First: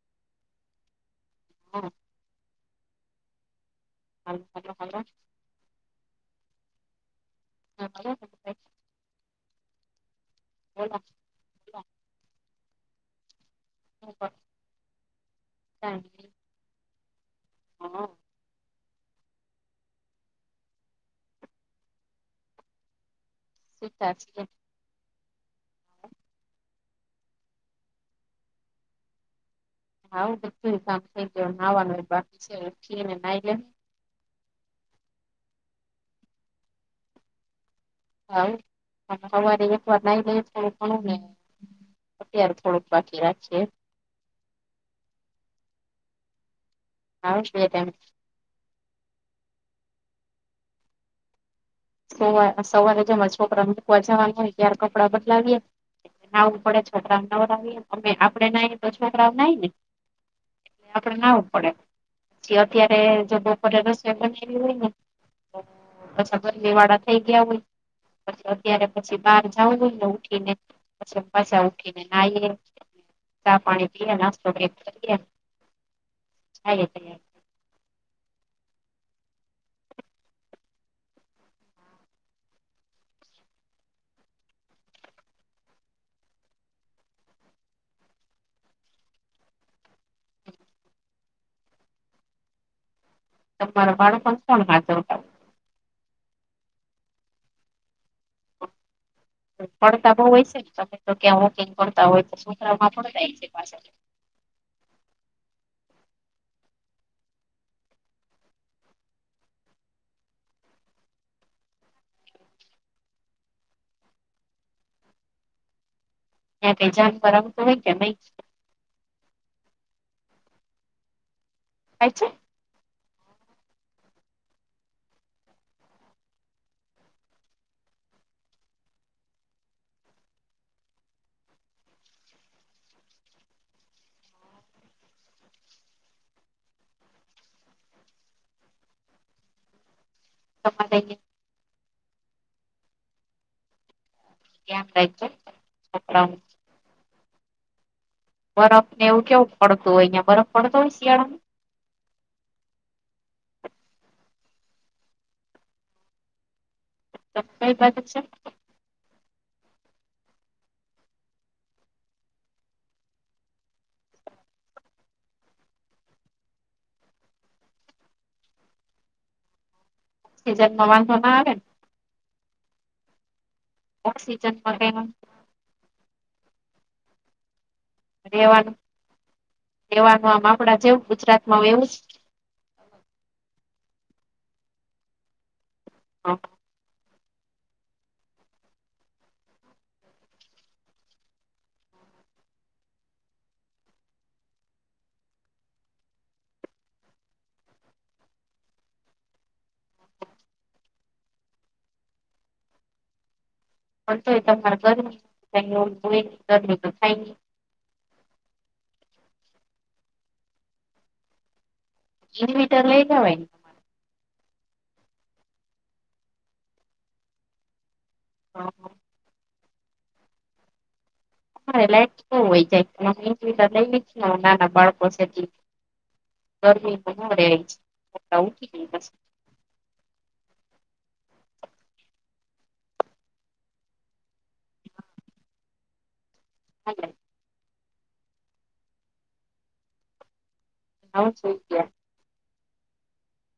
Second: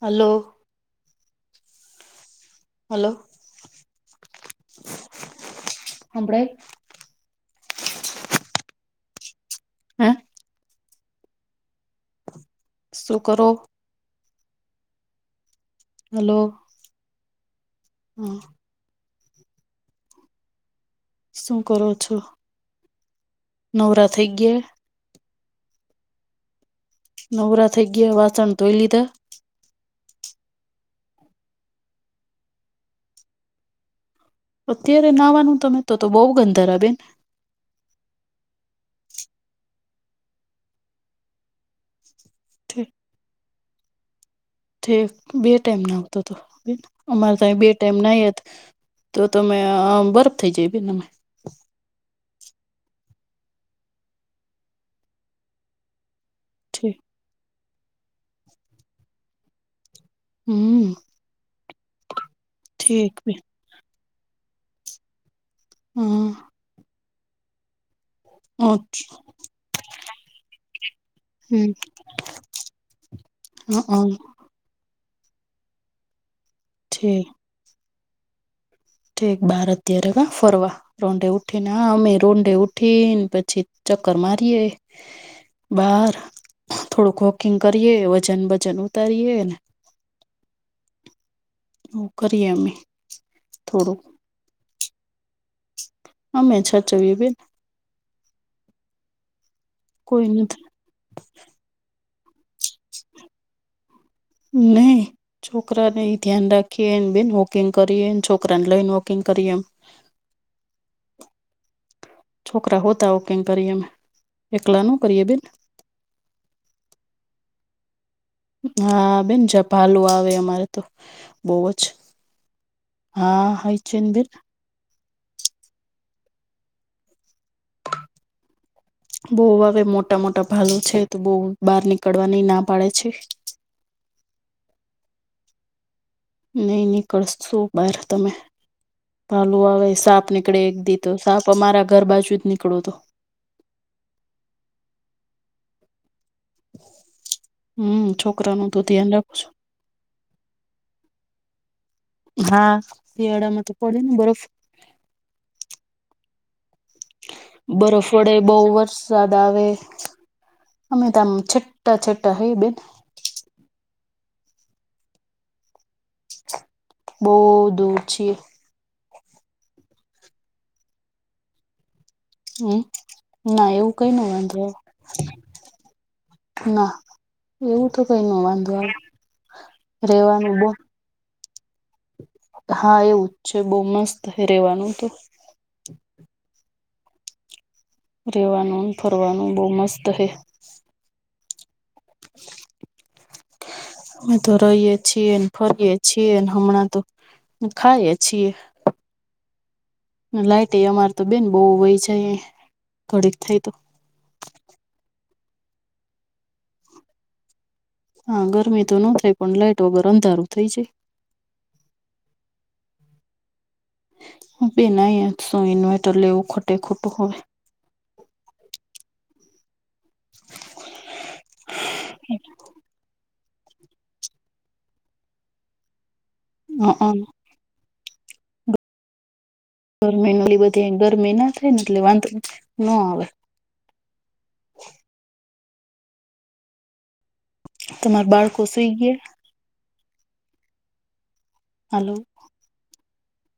Hello. હા. Hello. હા hello hello. સંભળાય. હા. હા. બોલો. શું કરો? [unintelligible] હલો. હા. [unintelligible] શું કરો છો? નવરા થઈ છીએ ગયા? નવરા થઈ ગયા વાસણ ધોઈ લીધા. હું તો તું કામ થઈ ગય નાવાનું બાકી છે [unintelligible] અત્યારે નાવાનું તમે તો તો બોવ ગંધાર બેન. હોવ અમે તો [unintelligible] અત્યારે થોડુંક બાકી રાખીએ. તે બે ટાઈમ ના આવતો હતો અમારે ત બે ટાઈમ ના તો તમે બરફ થઇ જાય બેન અમે. સવારે સવારે જેમ જ છોકરા અમુકવા જવાનું થાય ત્યારે કપડાં બદલાવીએ. આવું પડે ઠીક છોકરા નવરા હોઈએ અમે આપડે નાઇએ તો છોકરાઓ નાઈ ને. હમ. તો નાવું પડે પછી અત્યારે ઠીક બેન હા [unintelligible] [unintelligible] વાળા થઈ ગયા હોય. પછી અત્યારે પછી બહાર જવું હોય ને, ઉઠી ને. પછી પાછા હમ ઉઠીને નાઈએ, ચા પાણી હમ પીએ ના. [unintelligible] ઠીક ઠક ભારતીય રેગ ફરવા. રોંઢે ઉઠી ને, હ અમે રોંઢે ઉઠીને, પછી ચક્કર મારીએ. બાર થોડુંક વોકિંગ કરીએ, વજન વજન ઉતારીએ ને. હ. કરીએમે. તમારા બાળકો કોણ હાથર. અમે. [unintelligible] પડતા બઉુ કોઈ હોય છે નથી ને, તમે તો ક્યાં વોકિંગ કરતા હોય તો, છોકરામાં પડતા પા નહી. છોકરાને ધ્યાન રાખીએ, એને બેન વોકિંગ કરીએ, એને છોકરાને લઈન વોકિંગ કરીએ એમ. છોકરા હોતા હો, ક કરી એમ, એકલા ન કરીએ બેન. ત્યાં કઈ જાણ કરાવતું હોય કે નહી. હા, બેન જ ભાલુ આવે, અમારે તો બોઅજ. થાય છે. હા, હાય છે ને, બેન. બઉ આવે, મોટા-મોટા ભાલુ છે, તો બઉ બહાર નીકળવાની ના પાડે છે. નઈ નીકળ શું બહાર, તમે ભાલુ આવે, સાપ નીકળે, એક તમારે દી તો સાપ. પ મારા ઘર બાજુ જ નીકળો તો. ત્યા છે [unintelligible] હમ્મ છો. બરફ ને, એવું કેવું પડતું હોય, અહિયાં બરફ પડતો હોય, શિયાળામાં. હા, શિયાળામાં તો પડે ને બરફ. તો કઈ બાજુ બરફ છે પડે, બહુ વર્ષ. યાદ આવે, અમે તો આમ છટઠા છટઠા હૈ બેન. બહુ દૂર છીએ. તે તો ના આવેન. હમ્મ ના એવું કઈ ન વાંધ ઓક્સિજનમાં કઈ ના. એવું તો કઈ ન રેવાનું વાંધો આવે, રેવાનું બોન. કેવું ગુજરાત? મા એવું જ. હા, એવું જ છે, બહું મસ્ત રહેેવાનું તો. હા. રહેવાનું ન, ફરવાનું બહુ મસ્ત હૈ. [unintelligible] અમેતો તો રહીએે છીએ ને, ફરીએ છીએન હમણાં તો. ખાઈએ છીએ. લાઈટ એ અમાર તો બેન બહુ વય જાય ઘડીક થાય તો. તો એ તમારે ઘરું તો થાય. હા, ગરમી તો નો થાય, પણ લાઈટ વગર અંધારું થઇ જાય. ઇનવીટર લઈ લવાય. હું બેન અહીંયા શું ઇન્વેર્ટર લેવું, ખોટે-ખોટું હવે. હા. [inaudible] હા એ લાઈટ નો વહી જાય તમે ઇન્વર્ટર લઈ લીધું હોય ને તો નાના બાળકો છે તો ગરમી હ બારે આવી છે ઉઠી દિવસ ગરમી ન એ બધી ગરમી ના થાય ને એટલે વાંધો ન આવે. હલો. તમાર બાળકો સુઈ ગયા? હાવ સૂઈ ગયા. હેલો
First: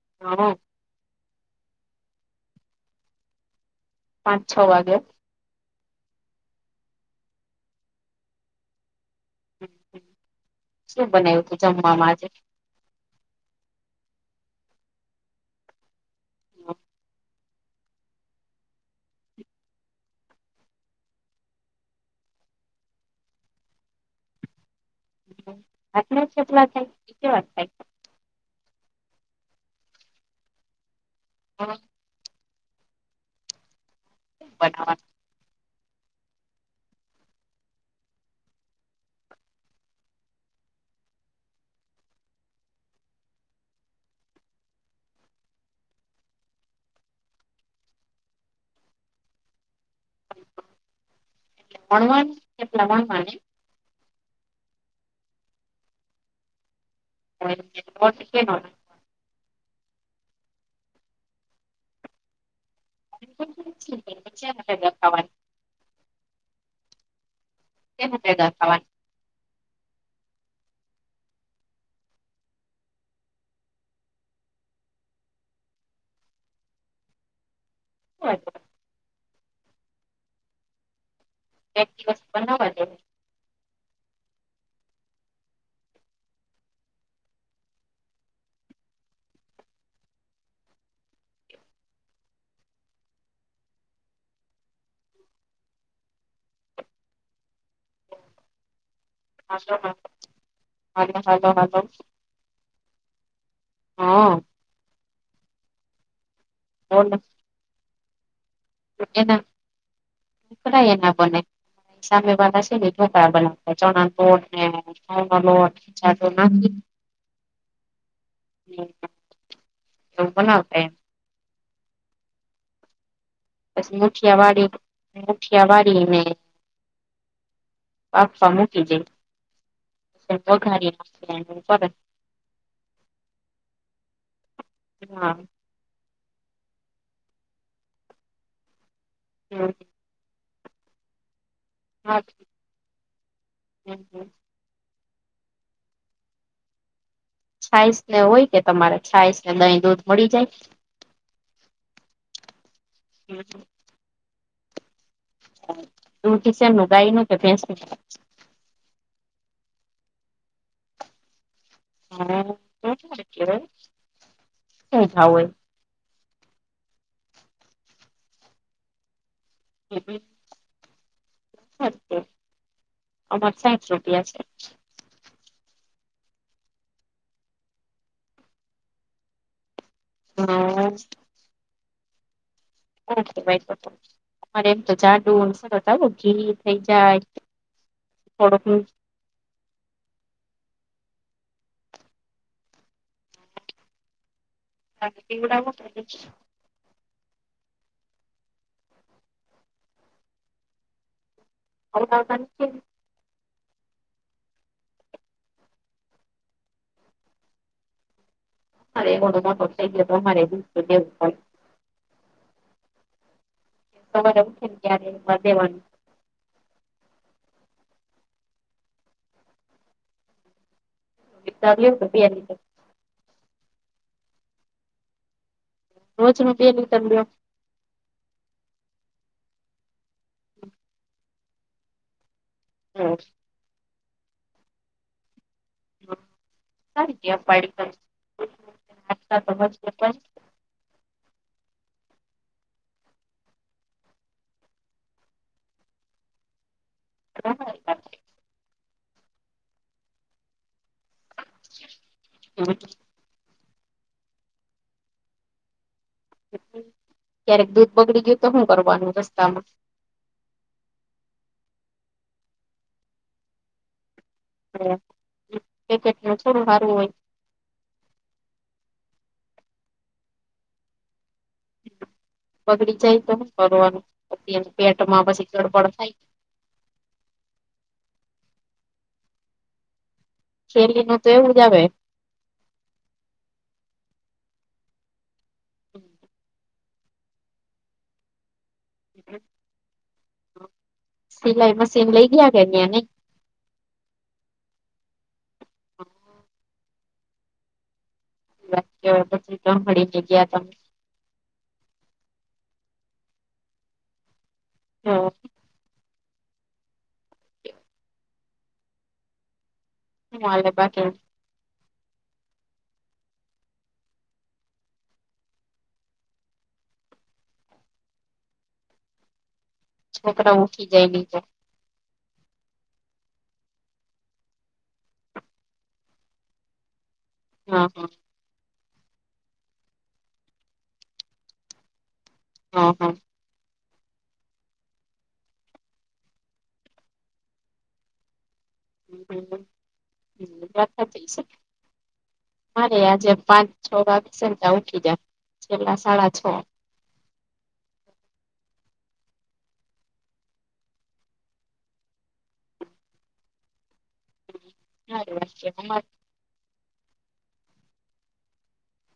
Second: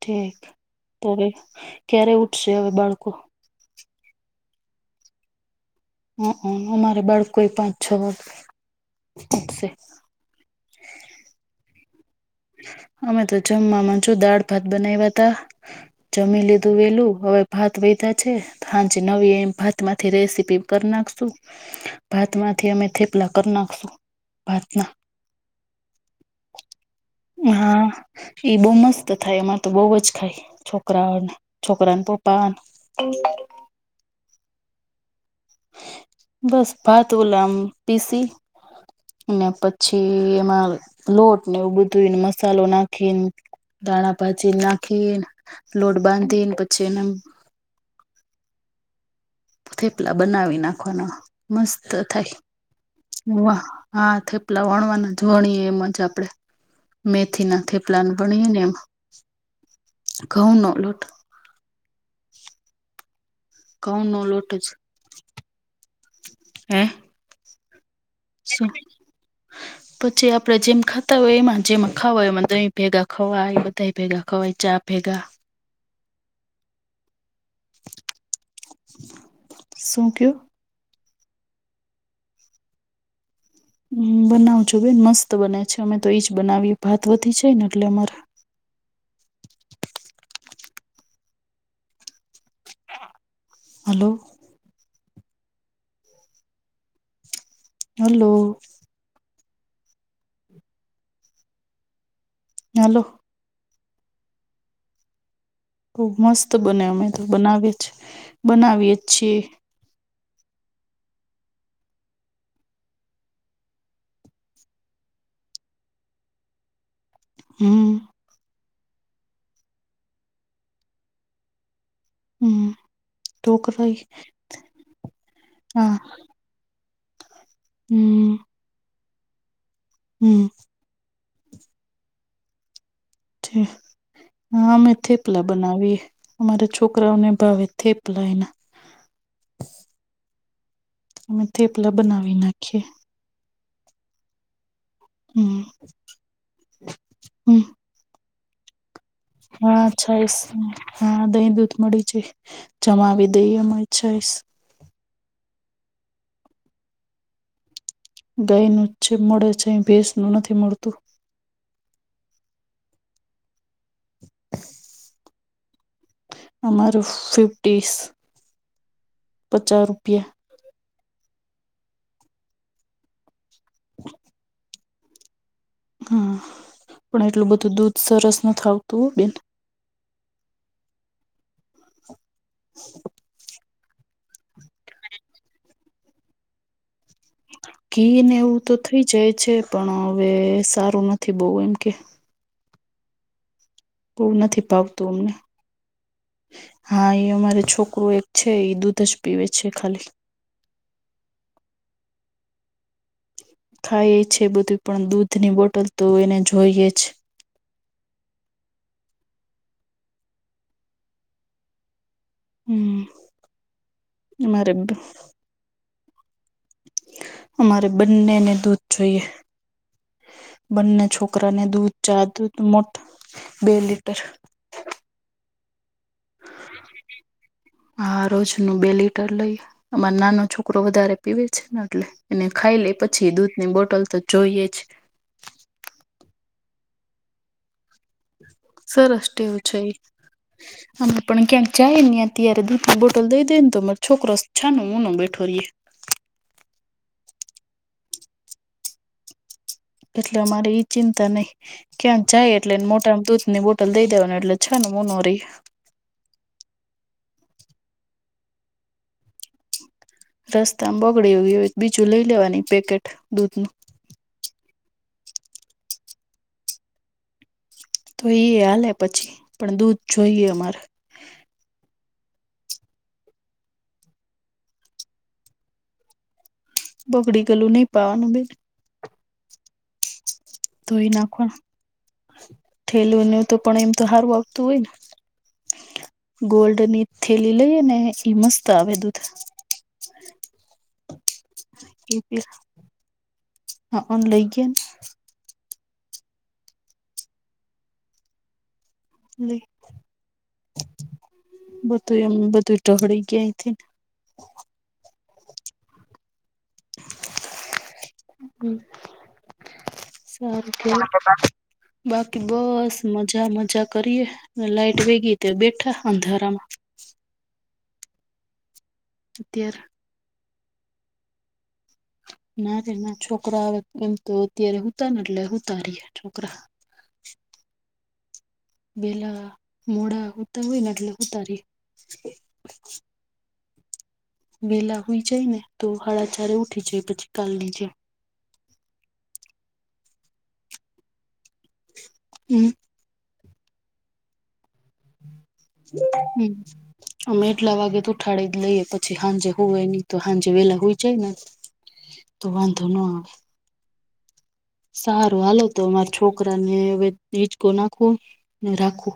ઠીક હા તો હવે ક્યારે ઉઠશે હવે બાળકો? પાંચ છ વાગે. હઅ અમારે બળ કોઈ પણ છ ઉઠશે શું બનાવ્યું તું જમવામાં આજે? અમે તો જમવામા જો દાળ ભાત બનાવ્યા તા જમી લીધું વહેલું હવે ભાત વધ્યા છે હાંજે નવી એ ભાતમાંથી રેસીપી કરી નાખશું. ભાતમાંથી અમે થેપલા કરી નાખશું ભાત ના ભાતના થેપલા થાય? કેવા થાય હા ઈ બહું મસ્ત થાય એમાંર તો બોવ જ ખાય છોકરાઓને છોકરાને પ પપા બધા બસ ભાત ઓલો આમ પીસી ને પછી એમાં લોટ ને એવું બધું મસાલો નાખીને દાણા ભાજી નાખી લોટ બાંધીને પછી એને થેપલા બનાવી નાખવાના મસ્ત એટલે વણવાનું થેપલા થાય વણવાના વાહ. હા થેપલા વણવાના જ વણીએ એમ જ આપડે. મેથીના થેપલાને લોટ વણી કેનો ને એમ ઘઉંનો લોટ ઘઉં નો લોટ જ [unintelligible] હે. કેમ ભેગા શું [unintelligible] પછી આપડે જેમ ખાતા હોય એમાં જેમ ખાવાય એમાં દહી ભેગા ખવાય બધા ભેગા ખવાય ચા ભેગા. [unintelligible] શું થયું? એક દિવસ બનાવા હ બનાવજો બેન મસ્ત બને છે અમે તો એઈજ બનાવીએ ભાત વધી છે ને એટલે અમારે. Hello. Hello. Hello hello hello hello. Hello. હા. બોવ મસ્ત બને અમે તો ઢોકળા બનાવીએ છે બનાવીએ છે. પણ અહીંયા ના બને. સામે વાળા છે ને ઢોકળાં બનાવતા હોય ચણા લોટ ને ઘઉં નો લોટ. [unintelligible] હમ. એવું બનાવતા હોય. હમ પછી ઢોકળાય મુઠિયા વાળી મુઠિયા હા. વાળીને હમ. પપ્પા મૂકી હમ જાય [unintelligible] છે હા અમે થેપલા બનાવીએ. અમારે છોકરાઓને ભાવે થેપલા અયના હમ. અમે થપલા બનાવી નાખીએ. હમ હમ. હમ. આઈસ. હા મળી જાય છાશને હા દહીં દૂધ મળી જાય. જમાવી દઈએમાં છાશ દૂધ શેનું ગાયનું કે ભેંસનું? ગાયનું છે મળે છે અય ભેસનું નથી મળતું. હા [unintelligible] કેહવાય એટલે જે ખાવું હોય. અમારું ફિફ્ટીસ અમાર સાત રૂપિયા છે. હા પણ એટલું બધું દૂધ સરસ નથી આવતું હો બેન. હા. [inaudible] ઓકે ભાઈ અરે એમ તો જાડુ સરતારું ઘી થઈ જાય. ઘી ને એવું તો થોડુંક થઈ જાય છે પણ હવે સારું નથી બોવ એમ કે બોવ નથી ભાવતું અમને. પીવડાવો હા એ અમારે છોકરું એક છે એ દૂધ જ પીવે છે ખાલી. ખવડાવતા નથી ને. ખાય છે બધું પણ દૂધની બોટલ તો એને જોઈએ જ. [unintelligible] હમ્મ. ખબર છે હું કે ક્યારે અમારે દેવાનું. અમારે બંનેને દૂધ જોઈએ બંને છોક રા ને લ્યો દૂધ તો બે ચા દુધ લીટર મોટ બે લીટર રોજનું બે લીટર લ્યો. હા રોજનું બે લીટર લઈએ અમાર નાનો છોકરો વધારે પીવે છે ને એટલે. અને ખાઈ લે તો પછી દૂધની બોટલ તો જોઈએ જ. સારી ટેવ પાડી તમે સરસ ટેવ છે એ [unintelligible] અમે પણ ક્યાંક જાય ને અત્યારે દૂધ બોટલ દઈ દઈએ ને તો અમાર છોકરો છાનો મોનો બેઠો રે. [inaudible] એટલે અમારે ઈ ચિંતા નઈ ક્યાંક જાય એટલે મોઢા દૂધ ની બોટ લ દઈ દેવાની એટલે છાનો મોનો રે. ક્યારેક દૂધ બગડી ગ્યું તો હું કરવાનું રસ્તામાં? રસ્તામાં બગડી ગ્યું હોય તો બીજું લઈ લેવાની પેકેટ દૂધ નું. હ પેકેટનું થોડું હારું હોય. તો ઇ હાલે પછી પણ દૂધ જોઈએ અમારે. બગડી જાય તો હું કરવાનું પછી પેટમાં પછી એમ ગડબડ થાય. બગડી ગયલું નહી પાવાનું બેન. છેલી નો તો એવું જ આવે. થેલીનું તો પણ એમ તો સારું આવતું હોય ને ગોલ્ડની થેલી લઈ ને એ મસ્ ત આવે દૂધ, સિલાઈ મશીન એવી [unintelligible] હઅંન લઈ ગ્યાંન. હ. [unintelligible] પછી લઈ ત મડીને જગ્યા ત બધું એમ, બધું ટહળી ગ્યા અઈંથીને. હ હમ્મ, હું સારુ હાલે બાકી કેવાય [unintelligible] બાકી બસ મજા મજા કરીએ ને, લાઈટ બી ગે ત બેઠા અંધારામાં. ત્યાર. છોકરાઓ ઊઠી જાય નીચે. ના રે ના છોકરો આવે એમ તો અત્યારે હુંતા ને એટલે હુતા રીએ છોકરા. હા, હ. બેલા મોડા હૂતા હોય ને એટલે હુતા રીએ. હ, હ. બેલા હુંઈ જાય ને તો, હાડા ચારે ઉઠી જાય પછી કાલ ની જેમ. [unintelligible] વાત સાચી સે. હમ્મ. મારે આજે પાંચ છ વાગ્સે તાં ઉઠી જામ. હમ્મ. અમે એટલા વાગે તો ઉઠાડી જ લઈએ, પછી હાંજે હુવે ની તો હાંજે વેલા હુઈ જાય ને. તો વાંધો ન. સારી સારું, વાત હાલો છે. તો. અમારે અમાર છોકરા ને વે હિચકો નાખૂ ને રાખૂ.